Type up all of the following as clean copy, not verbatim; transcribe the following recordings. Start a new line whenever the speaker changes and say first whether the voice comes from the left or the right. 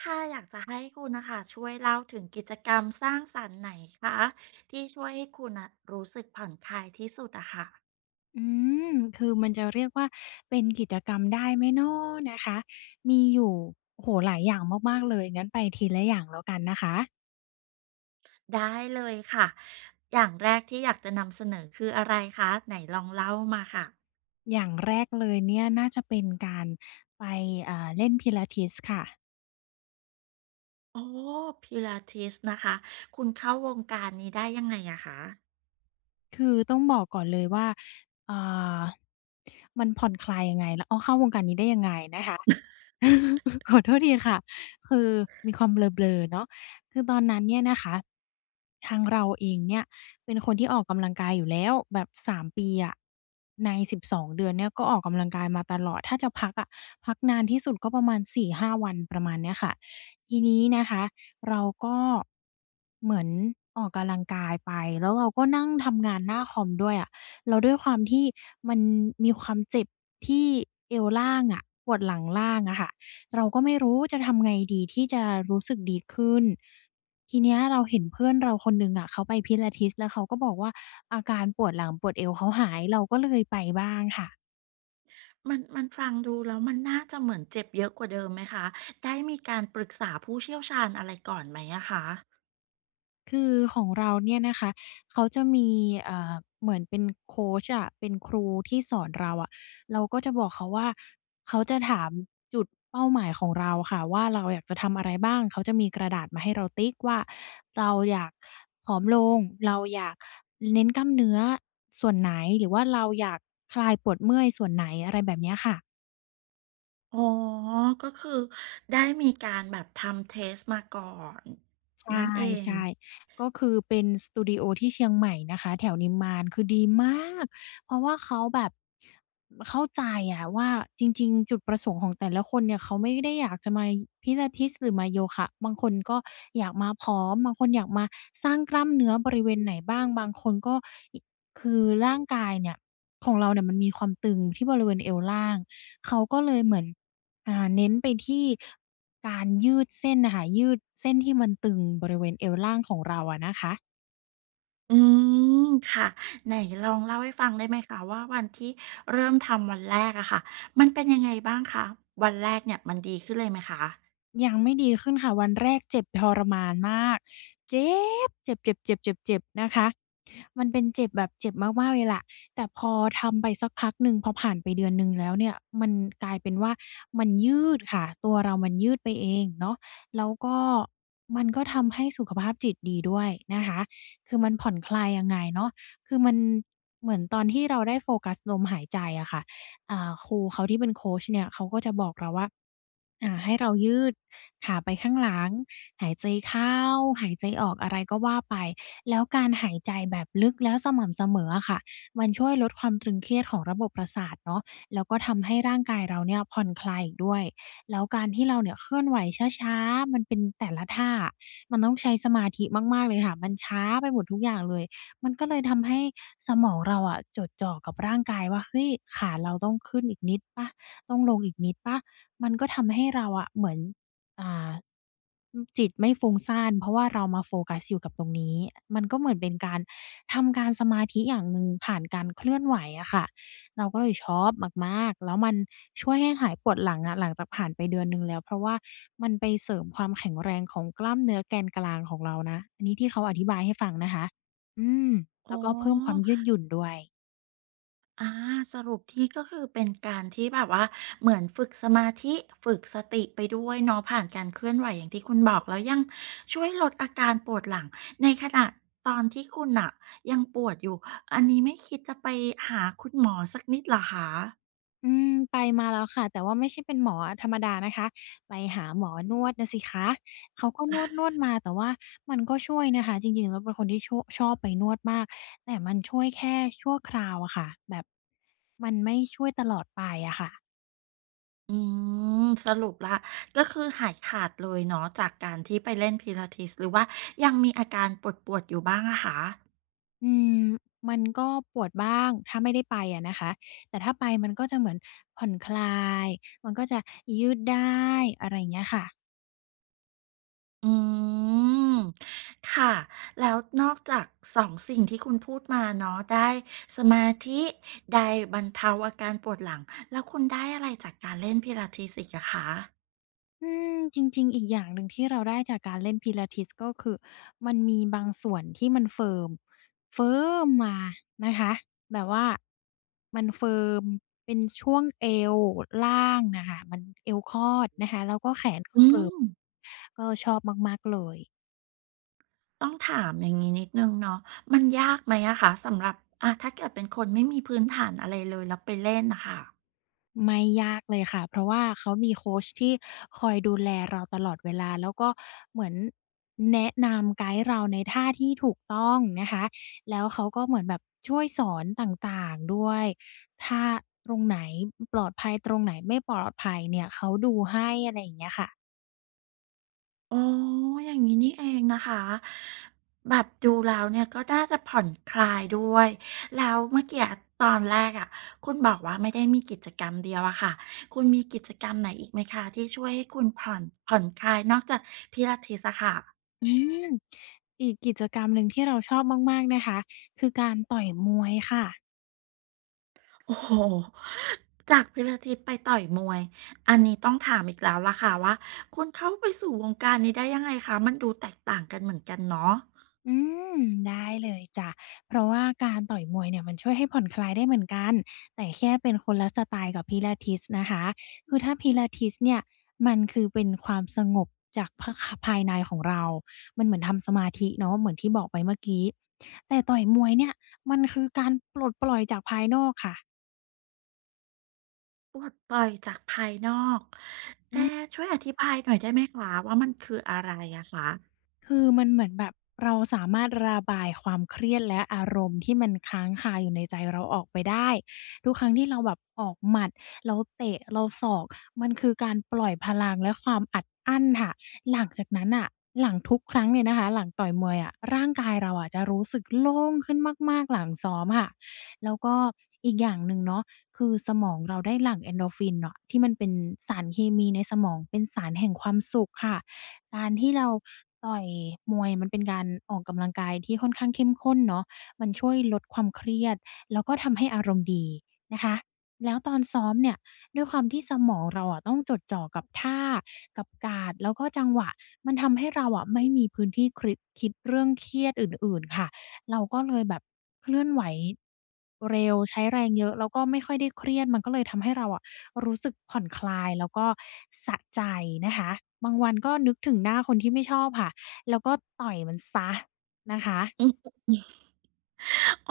right: ค่ะอยากจะให้คุณนะคะช่วยเล่าถึงกิจกรรมสร้างสรรค์ไหนคะที่ช่วยให้คุณนะรู้สึกผ่อนคลายที่สุดอะค่ะ
left: อืมคือมันจะเรียกว่าเป็นกิจกรรมได้ไหมเนาะนะคะมีอยู่โอ้โฮหลายอย่างมากๆเลยงั้นไปทีละอย่างแล้วกันนะคะ
right: ได้เลยค่ะอย่างแรกที่อยากจะนำเสนอคืออะไรคะไหนลองเล่ามาค่ะ
left: อย่างแรกเลยเนี่ยน่าจะเป็นการไปอ่า
right: โอ้พิลาทิสนะคะคุณเข้าวงการนี้ได้ยังไงอะคะ
left: คือต้องบอกก่อนเลยว่าอ่ามันผ่อนคลายยังไงแล้วอ้อเข้าวงการนี้ได้ยังไงนะคะ ขอโทษทีค่ะคือมีความเบลอๆเนาะคือตอนนั้นเนี่ยนะคะทางเราเองเนี่ยเป็นคนที่ออกกำลังกายอยู่แล้วแบบ3 ปีอะใน12เดือนเนี่ยก็ออกกำลังกายมาตลอดถ้าจะพักอะพักนานที่สุดก็ประมาณ4-5วันประมาณเนี้ยค่ะทีนี้นะคะเราก็เหมือนออกกำลังกายไปแล้วเราก็นั่งทำงานหน้าคอมด้วยอะ แล้วด้วยความที่มันมีความเจ็บที่เอวล่างอะปวดหลังล่างอะค่ะเราก็ไม่รู้จะทำไงดีที่จะรู้สึกดีขึ้นทีเนี้ยเราเห็นเพื่อนเราคนหนึ่งอะเขาไปพิลาทิสแล้วเขาก็บอกว่าอาการปวดหลังปวดเอวเขาหายเราก็เลยไปบ้างค่ะ
right: มันฟังดูแล้วมันน่าจะเหมือนเจ็บเยอะกว่าเดิมไหมคะได้มีการปรึกษาผู้เชี่ยวชาญอะไรก่อนไหมอะคะ
left: คือของเราเนี่ยนะคะเขาจะมีเอ่อเหมือนเป็นโคชอะเป็นครูที่สอนเราอะเราก็จะบอกเขาว่าเขาจะถามจุดเป้าหมายของเราค่ะว่าเราอยากจะทำอะไรบ้างเขาจะมีกระดาษมาให้เราติ๊กว่าเราอยากผอมลงเราอยากเน้นกล้ามเนื้อส่วนไหนหรือว่าเราอยากคลายปวดเมื่อยส่วนไหนอะไรแบบเนี้ยค่ะ
right: อ๋อ ก็คือได้มีการแบบทำเทสมาก่อน
left: ใ
right: นั่นเอง
left: ช่ๆก็คือเป็นสตูดิโอที่เชียงใหม่นะคะแถวนิมมานคือดีมากเพราะว่าเขาแบบเข้าใจอะว่าจริงๆจุดประสงค์ของแต่ละคนเนี่ยเขาไม่ได้อยากจะมาพิลาทิสหรือมาโยคะบางคนก็อยากมาผอมบางคนอยากมาสร้างกล้ามเนื้อบริเวณไหนบ้างบางคนก็อิคือร่างกายเนี่ยของเราเนี่ยมันมีความตึงที่บริเวณเอวล่างเขาก็เลยเหมือน เน้นไปที่การยืดเส้นน่ะค่ะยืดเส้นที่มันตึงบริเวณเอวล่างของเราอะนะคะ
right: อืม ค่ะไหนลองเล่าให้ฟังได้ไหมคะว่าวันที่เริ่มทำวันแรกอะค่ะมันเป็นยังไงบ้างคะวันแรกเนี่ยมันดีขึ้นเลยไหมคะ
left: ยังไม่ดีขึ้นค่ะวันแรกเจ็บทรมานมากเจ็บเจ็บเจ็บเจ็บเจ็บเจ็บนะคะมันเป็นเจ็บแบบเจ็บมากๆเลยล่ะแต่พอทำไปสักพักหนึ่งพอผ่านไปเดือนหนึ่งแล้วเนี่ยมันกลายเป็นว่ามันยืดค่ะตัวเรามันยืดไปเองเนาะแล้วก็มันก็ทำให้สุขภาพจิตดีด้วยนะคะคือมันผ่อนคลายยังไงเนาะคือมันเหมือนตอนที่เราได้โฟกัสลมหายใจอะค่ะ ครูเขาที่เป็นโคชเนี่ยเขาก็จะบอกเราว่าให้เรายืดขาไปข้างหลังหายใจเข้าหายใจออกอะไรก็ว่าไปแล้วการหายใจแบบลึกแล้วสม่ำเสมออะค่ะมันช่วยลดความตรึงเครียดของระบบประสาทเนาะแล้วก็ทำให้ร่างกายเราเนี่ยผ่อนคลายอีกด้วยแล้วการที่เราเนี่ยเคลื่อนไหวช้าๆมันเป็นแต่ละท่ามันต้องใช้สมาธิมากๆเลยค่ะมันช้าไปหมดทุกอย่างเลย มันก็เลยทำให้สมองเราอะจดจ่อกับร่างกายว่าเฮ้ยขาเราต้องขึ้นอีกนิดเปล่าต้องลงอีกนิดเปล่ามันก็ทำให้เราอะเหมือนอ่าอืมจิตไม่ฟุ้งซ่านเพราะว่าเรามาโฟกัสอยู่กับตรงนี้มันก็เหมือนเป็นการทำการสมาธิอย่างหนึ่งผ่านการเคลื่อนไหวอะค่ะเราก็เลยชอบมากๆแล้วมันช่วยให้หายปวดหลังอะหลังจากผ่านไปเดือนหนึ่งแล้วเพราะว่ามันไปเสริมความแข็งแรงของกล้ามเนื้อแกนกลางของเรานะอันนี้ที่เขาอธิบายให้ฟังนะคะ อืม
right: อ๋อ
left: แล้วก็เพิ่มความยืดหยุ่นด้วย
right: อาสรุปที่ก็คือเป็นการที่แบบว่าเหมือนฝึกสมาธิฝึกสติไปด้วยเนาะผ่านการเคลื่อนไหวอย่างที่คุณบอกแล้วยังช่วยลดอาการปวดหลังในขณะตอนที่คุณน่ะยังปวดอยู่อันนี้ไม่คิดจะไปหาคุณหมอสักนิดเหรอคะ
left: อืมไปมาแล้วค่ะแต่ว่าไม่ใช่เป็นหมอธรรมดานะคะไปหาหมอนวดน่ะสิคะเขาก็นวดมาแต่ว่ามันก็ช่วยนะคะจริงๆแล้วเป็นคนที่โช่ะชอบไปนวดมากแต่มันช่วยแค่ชั่วคราวอะค่ะแบบมันไม่ช่วยตลอดไปอะค่ะ
right: อืมสรุปละก็คือหายขาดเลยเนาะจากการที่ไปเล่นพิลาทิสหรือว่ายังมีอาการปวดปวดอยู่บ้างอะคะ
left: อืมมันก็ปวดบ้างถ้าไม่ได้ไปอะนะคะแต่ถ้าไปมันก็จะเหมือนผ่อนคลายมันก็จะยืดได้อะไรอย่างเงี้ยค่ะ
right: อืมค่ะแล้วนอกจากสองสิ่งที่คุณพูดมาเนาะได้สมาธิได้บรรเทาอาการปวดหลังแล้วคุณได้อะไรจากการเล่นพิลาทิสอีกอะคะ
left: อืมจริงๆอีกอย่างหนึ่งที่เราได้จากการเล่น Pilates ก็คือมันมีบางส่วนที่มันเฟิร์มมานะคะแบบว่ามันเฟิร์มเป็นช่วงเอวล่างน่ะค่ะมันเอวคอดนะคะแล้วก็แขนก็
right: อื
left: เฟิร์ม
right: ม
left: ก็ชอบมากๆเลย
right: ต้องถามอย่างงี้นิดหนึ่งเนาะมันยากไหมอะคะสำหรับถ้าเกิดเป็นคนไม่มีพื้นฐานอะไรเลยแล้วไปเล่นน่ะค่ะ
left: ไม่ยากเลยค่ะเพราะว่าเขามีโคชที่คอยดูแลเราตลอดเวลาแล้วก็เหมือนแนะนำไกด์เราในท่าที่ถูกต้องนะคะแล้วเขาก็เหมือนแบบช่วยสอนต่างๆด้วยถ้าตรงไหนปลอดภัยตรงไหนไม่ปลอดภัยเนี่ยเขาดูให้อะไรอย่างเงี้ยค่ะ
right: อ๋ออย่างนี้นี่เองนะคะแบบดูแล้วเนี่ยก็น่าจะผ่อนคลายด้วย แล้วเมื่อกี้อตอนแรกอะคุณบอกว่าไม่ได้มีกิจกรรมเดียวอะค่ะ คุณมีกิจกรรมไหนอีกไหมคะที่ช่วยให้คุณผ่อนคลายนอกจากพิลาทิสอะค่ะ
left: อืมอีกกิจกรรมหนึ่งที่เราชอบมากๆนะคะคือการต่อยมวยค่ะ
right: โอ้โหจากพิลาทิสไปต่อยมวย อันนี้ต้องถามอีกแล้วล่ะค่ะว่า คุณเข้าไปสู่วงการนี้ได้ยังไงคะมันดูแตกต่างกันเหมือนกันเนาะ
left: อืมได้เลยจ้ะเพราะว่าการต่อยมวยเนี่ยมันช่วยให้ผ่อนคลายได้เหมือนกันแต่แค่เป็นคนละสไตล์กับ p ิลา t e สนะคะคือถ้าพิลาทิสเนี่ยมันคือเป็นความสงบจากภายในของเรามันเหมือนทำสมาธิเนาะเหมือนที่บอกไปเมื่อกี้แต่ต่อยมวยเนี่ยมันคือการปลดปล่อยจากภายนอกค่ะ
right: ปลดปล่อยจากภายนอกเอ๊ะช่วยอธิบายหน่อยได้ไหมคะว่ามันคืออะไรอะคะ
left: คือมันเหมือนแบบเราสามารถระบายความเครียดและอารมณ์ที่มันค้างคาอยู่ในใจเราออกไปได้ ทุกครั้งที่เราแบบออกหมัดเราเตะเราศอกมันคือการปล่อยพลังและความอัดอั้นค่ะหลังจากนั้นน่ะหลังทุกครั้งเนี่ยนะคะหลังต่อยมวยอะร่างกายเราอะจะรู้สึกโล่งขึ้นมากๆหลังซ้อมค่ะแล้วก็อีกอย่างหนึ่งเนาะคือสมองเราได้หลั่ง Endorphin เนาะที่มันเป็นสารเคมีในสมองเป็นสารแห่งความสุขค่ะ การที่เราต่อยมวยมันเป็นการออกกำลังกายที่ค่อนข้างเข้มข้นเนาะมันช่วยลดความเครียดแล้วก็ทำให้อารมณ์ดีนะคะแล้วตอนซ้อมเนี่ยด้วยความที่สมองเราอะต้องจดจ่อกับท่ากับการ์ดแล้วก็จังหวะ มันทำให้เราอะไม่มีพื้นที่คริดคิดเรื่องเครียดอื่นๆค่ะเราก็เลยแบบเคลื่อนไหวเร็วใช้แรงเยอะแล้วก็ไม่ค่อยได้เครียดมันก็เลยทำให้เราอะ รู้สึกผ่อนคลายแล้วก็สะใจนะคะบางวันก็นึกถึงหน้าคนที่ไม่ชอบค่ะแล้วก็ต่อยมันเสียนะคะ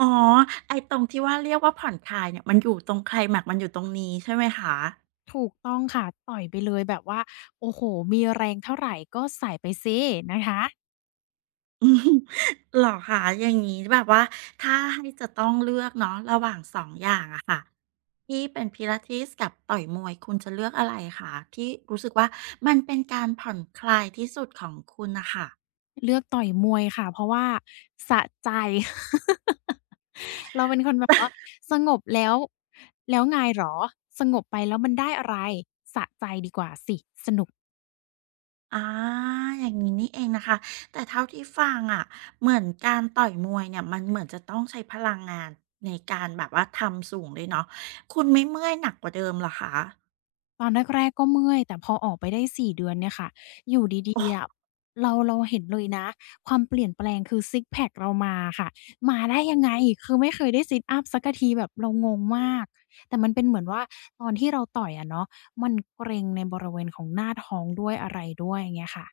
right: อ๋อไอ้ตรงที่ว่าเรียกว่าผ่อนคลายเนี่ยมันอยู่ตรงไคลแม็กซ์มันอยู่ตรงนี้ใช่ไหมคะ
left: ถูกต้องค่ะต่อยไปเลยแบบว่าโอ้โฮมีแรงเท่าไรก็ใส่ไปสินะคะ
right: อืมเห รอคะอย่างงี้แบบว่าถ้าให้จะต้องเลือกเนาะระหว่างสองอย่างอะค่ะที่เป็น Pilates กับต่อยมวยคุณจะเลือกอะไรคะที่รู้สึกว่ามันเป็นการผ่อนคลายที่สุดของคุณน่ะค่ะ
left: เลือกต่อยมวยค่ะเพราะว่าสะใจ เราเป็นคนแบบว่าสงบแล้วแล้วไงเหรอสงบไปแล้วมันได้อะไร
right: อาอย่างงี้นี่เองนะคะแต่เท่าที่ฟังอะเหมือนการต่อยมวยเนี่ยมันเหมือนจะต้องใช้พลังงานในการแบบว่าทำสูงเลยเนาะคุณไม่เมื่อยหนักกว่าเดิมเหรอคะ
left: ตอนแรกๆก็เมื่อยแต่พอออกไปได้4เดือนเนี่ยค่ะอยู่ดี
right: โอ้
left: ๆอะเราเห็นเลยนะความเปลี่ยนแปลงคือซิกซ์แพกเรามาค่ะมาได้ยังไงคือไม่เคยได้ซิตอัปสักทีแบบเรางงมากแต่มันเป็นเหมือนว่าตอนที่เราต่อยอะเนาะมันเกร็งในบริเวณของหน้าท้องด้วยอะไรด้วยอย่างเงี้ยค่ะ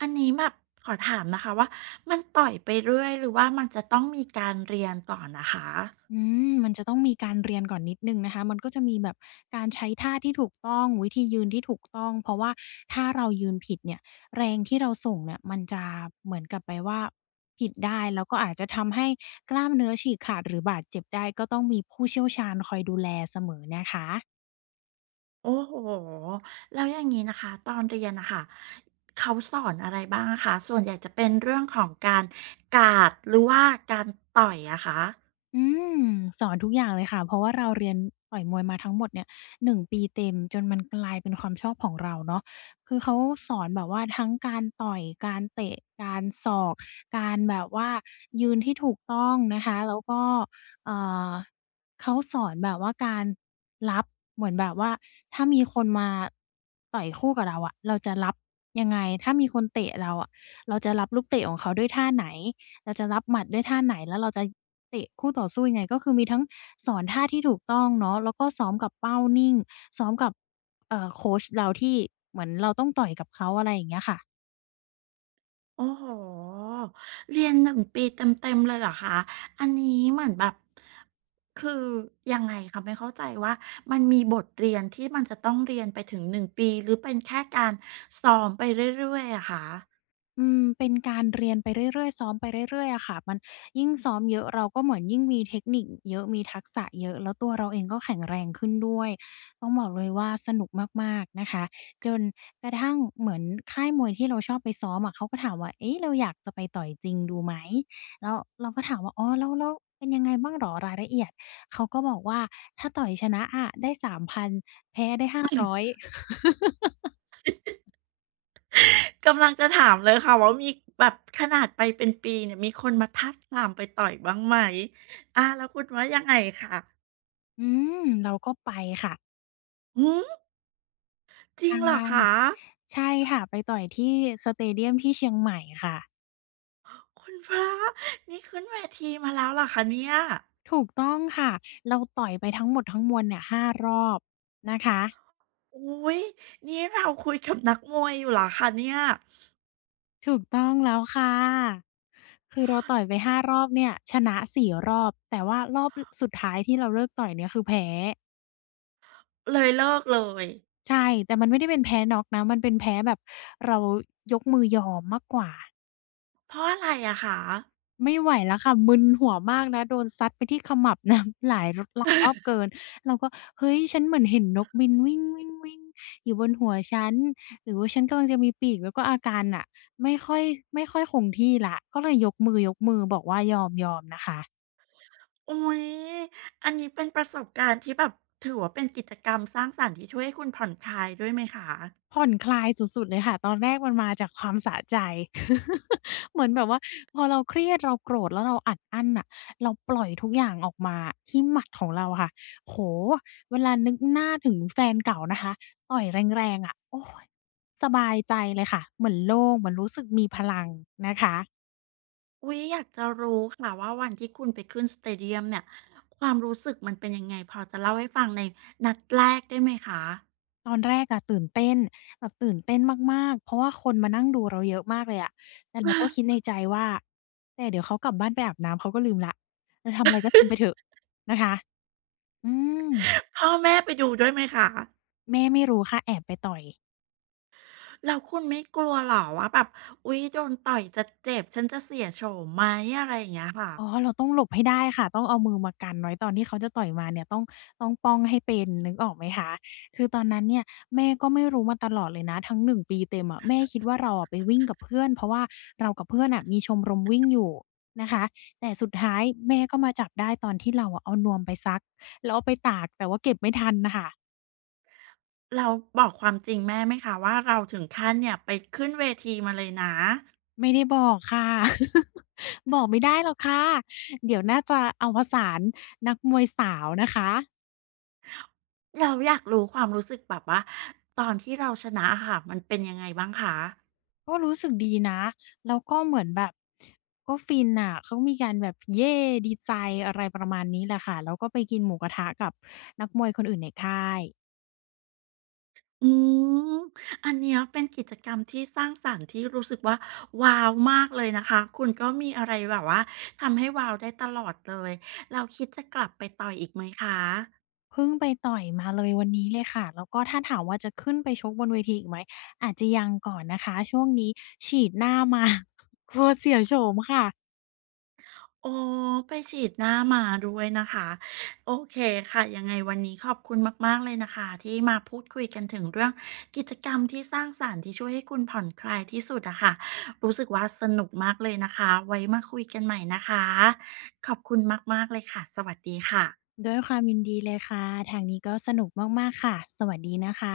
right: อันนี้แบบขอถามนะคะว่ามันต่อยไปเรื่อยหรือว่ามันจะต้องมีการเรียนก่อนนะคะ
left: อืมมันจะต้องมีการเรียนก่อนนิดหนึ่งนะคะ มันก็จะมีแบบการใช้ท่าที่ถูกต้องวิธียืนที่ถูกต้อง เพราะว่าถ้าเรายืนผิดเนี่ยแรงที่เราส่งเนี่ยมันจะเหมือนกับไปว่าผิดได้แล้วก็อาจจะทำให้กล้ามเนื้อฉีกขาดหรือบาดเจ็บได้ก็ต้องมีผู้เชี่ยวชาญคอยดูแลเสมอนะคะ
right: โอ้โหแล้วอย่างนี้นะคะตอนเรียนนะคะเขาสอนอะไรบ้างอะคะส่วนใหญ่จะเป็นเรื่องของการการ์ดหรือว่าการต่อยอะคะ
left: อืมสอนทุกอย่างเลยค่ะเพราะว่าเราเรียนต่อยมวยมาทั้งหมดเนี่ย1ปีเต็มจนมันกลายเป็นความชอบของเราเนาะคือเขาสอนแบบว่าทั้งการต่อยการเตะการศอกการแบบว่ายืนที่ถูกต้องนะคะแล้วก็เอ่อเขาสอนแบบว่าการรับเหมือนแบบว่าถ้ามีคนมาต่อยคู่กับเราอะเราจะรับยังไงถ้ามีคนเตะเราอะเราจะรับลูกเตะของเขาด้วยท่าไหน เราจะรับหมัดด้วยท่าไหนแล้วเราจะเตะคู่ต่อสู้ยังไงก็คือมีทั้งสอนท่าที่ถูกต้องเนาะแล้วก็ซ้อมกับเป้านิ่งซ้อมกับโคชเราที่เหมือนเราต้องต่อยกับเขาอะไรอย่างเงี้ยค่ะ
right: โอ้โหเรียน1ปีเต็มๆเลยเหรอคะ อันนี้เหมือนแบบคือยังไงคะไม่เข้าใจว่ามันมีบทเรียนที่มันจะต้องเรียนไปถึง1ปีหรือเป็นแค่การซ้อมไปเรื่อยๆอะคะ
left: อืมเป็นการเรียนไปเรื่อยๆซ้อมไปเรื่อยๆอะค่ะ มันยิ่งซ้อมเยอะเราก็เหมือนยิ่งมีเทคนิคเยอะมีทักษะเยอะแล้วตัวเราเองก็แข็งแรงขึ้นด้วย ต้องบอกเลยว่าสนุกมากๆนะคะจนกระทั่งเหมือนค่ายมวยที่เราชอบไปซ้อมอะเขาก็ถามว่าเอ๊ะเราอยากจะไปต่อยจริงดูไหมแล้วเราก็ถามว่าอ๋อแล้วเป็นยังไงบ้างเหรอรายละเอียดเขาก็บอกว่าถ้าต่อยชนะอะได้3,000แพ้ได้ 500" อย
right: กำลังจะถามเลยค่ะว่ามีแบบขนาดไปเป็นปีเนี่ยมีคนมาทาบทามไปต่อยบ้างไหมอาแล้วคุณว่ายังไงคะ
left: อืมเราก็ไปค่ะ
right: หือจริงเหรอ
left: ใช่
right: คะ
left: ใช่ค่ะไปต่อยที่สเตเดียมที่เชียงใหม่ค่ะ
right: คุณพระนี่ขึ้นเวทีมาแล้วเหรอคะเนี่ย
left: ถูกต้องค่ะเราต่อยไปทั้งหมดทั้งมวลเนี่ย5รอบนะคะ
right: อุ๊ยนี่เราคุยกับนักมวยอยู่เหรอคะเนี่ย
left: ถูกต้องแล้วค่ะคือเราต่อยไป5รอบเนี่ยชนะ4รอบแต่ว่ารอบสุดท้ายที่เราเลิกต่อยเนี่ยคือแพ้
right: เลยเลิกเลย
left: ใช่แต่มันไม่ได้เป็นแพ้น็อกนะมันเป็นแพ้แบบเรายกมือยอมมากกว่า
right: เพราะอะไรอะคะ
left: ไม่ไหวแล้วค่ะมึนหัวมากนะโดนซัดไปที่ขมับนะ หลายรอบ เกินเราก็เฮ้ยฉันเหมือนเห็นนกบินวิ่งๆๆอยู่บนหัวฉันหรือว่าฉันกำลังจะมีปีกแล้วก็อาการน่ะไม่ค่อยไม่ค่อยคงที่แล้วก็เลยยกมือๆบอกว่ายอมๆนะคะ
right: อุ๊ยอันนี้เป็นประสบการณ์ที่แบบถือว่าเป็นกิจกรรมสร้างสรรค์ที่ช่วยให้คุณผ่อนคลายด้วยไหมคะ
left: ผ่อนคลายสุดๆเลยค่ะตอนแรกมันมาจากความสะใจ เหมือนแบบว่าพอเราเครียดเราโกรธแล้วเราอัดอั้นอะเราปล่อยทุกอย่างออกมาที่หมัดของเราอะค่ะโหเวลานึกหน้าถึงแฟนเก่านะคะต่อยแรงๆอะโอ้ยสบายใจเลยค่ะเหมือนโล่งเหมือนรู้สึกมีพลังนะคะ
right: อุ๊ยอยากจะรู้ค่ะว่าวันที่คุณไปขึ้นสเตเดียมเนี่ยความรู้สึกมันเป็นยังไงพอจะเล่าให้ฟังในนัดแรกได้ไหมคะ
left: ตอนแรกอะตื่นเต้นแบบตื่นเต้นมากๆเพราะว่าคนมานั่งดูเราเยอะมากเลยอะแต่เราก็คิดใน ใจว่าแต่เดี๋ยวเขากลับบ้านไปอาบน้ำเขาก็ลืมแล้วเราทำอะไรก็ทำไปเถอะนะคะอืม
right: พ่อแม่ไปดูด้วยไหมคะ
left: แม่ไม่รู้ค่ะแอบไปต่อย
right: แล้วคุณไม่กลัวเหรอว่าแบบอุ๊ยโดนต่อยจะเจ็บฉันจะเสียโฉมไหมอะไรอย่างเงี้ยค่ะ
left: อ๋อเราต้องหลบให้ได้ค่ะต้องเอามือมากันไว้ตอนที่เขาจะต่อยมาเนี่ยต้องป้องให้เป็นนึกออกไหมคะคือตอนนั้นเนี่ยแม่ก็ไม่รู้มาตลอดเลยนะทั้งหนึ่งปีเต็มอะแม่คิดว่าเราอะไปวิ่งกับเพื่อนเพราะว่าเรากับเพื่อนน่ะมีชมรมวิ่งอยู่นะคะแต่สุดท้ายแม่ก็มาจับได้ตอนที่เราอะเอานวมไปซักแล้วเอาไปตากแต่ว่าเก็บไม่ทันน่ะค่ะ
right: เราบอกความจริงแม่ไหมคะว่าเราถึงขั้นเนี่ยไปขึ้นเวทีมาเลยนะ
left: ไม่ได้บอกค่ะ บอกไม่ได้หรอกค่ะเดี๋ยวน่าจะเอาผสานนักมวยสาวนะคะ
right: เราอยากรู้ความรู้สึกแบบว่าตอนที่เราชนะอะค่ะมันเป็นยังไงบ้างคะ
left: ก็รู้สึกดีนะแล้วก็เหมือนแบบก็ฟินน่ะ เขามีการแบบเย้ดีใจอะไรประมาณนี้แหละค่ะแล้วก็ไปกินหมูกระทะกับนักมวยคนอื่นในค่าย
right: อืมอันเนี้ยเป็นกิจกรรมที่สร้างสรรค์ที่รู้สึกว่าว้าวมากเลยนะคะคุณก็มีอะไรแบบว่าทำให้ว้าวได้ตลอดเลยแล้วคิดจะกลับไปต่อยอีกไหมคะ
left: เพิ่งไปต่อยมาเลยวันนี้เลยค่ะ แล้วก็ถ้าถามว่าจะขึ้นไปชกบนเวทีอีกไหมอาจจะยังก่อนนะคะช่วงนี้ฉีดหน้ามา กลัวเสียโฉมค่ะ
right: อ๋อไปฉีดหน้ามาด้วยนะคะโอเคค่ะยังไงวันนี้ขอบคุณมากๆเลยนะคะที่มาพูดคุยกันถึงเรื่องกิจกรรมที่สร้างสรรค์ที่ช่วยให้คุณผ่อนคลายที่สุดอะค่ะรู้สึกว่าสนุกมากเลยนะคะไว้มาคุยกันใหม่นะคะขอบคุณมากๆเลยค่ะสวัสดีค่ะ
left: ด้วยความยินดีเลยค่ะทางนี้ก็สนุกมากๆค่ะสวัสดีนะคะ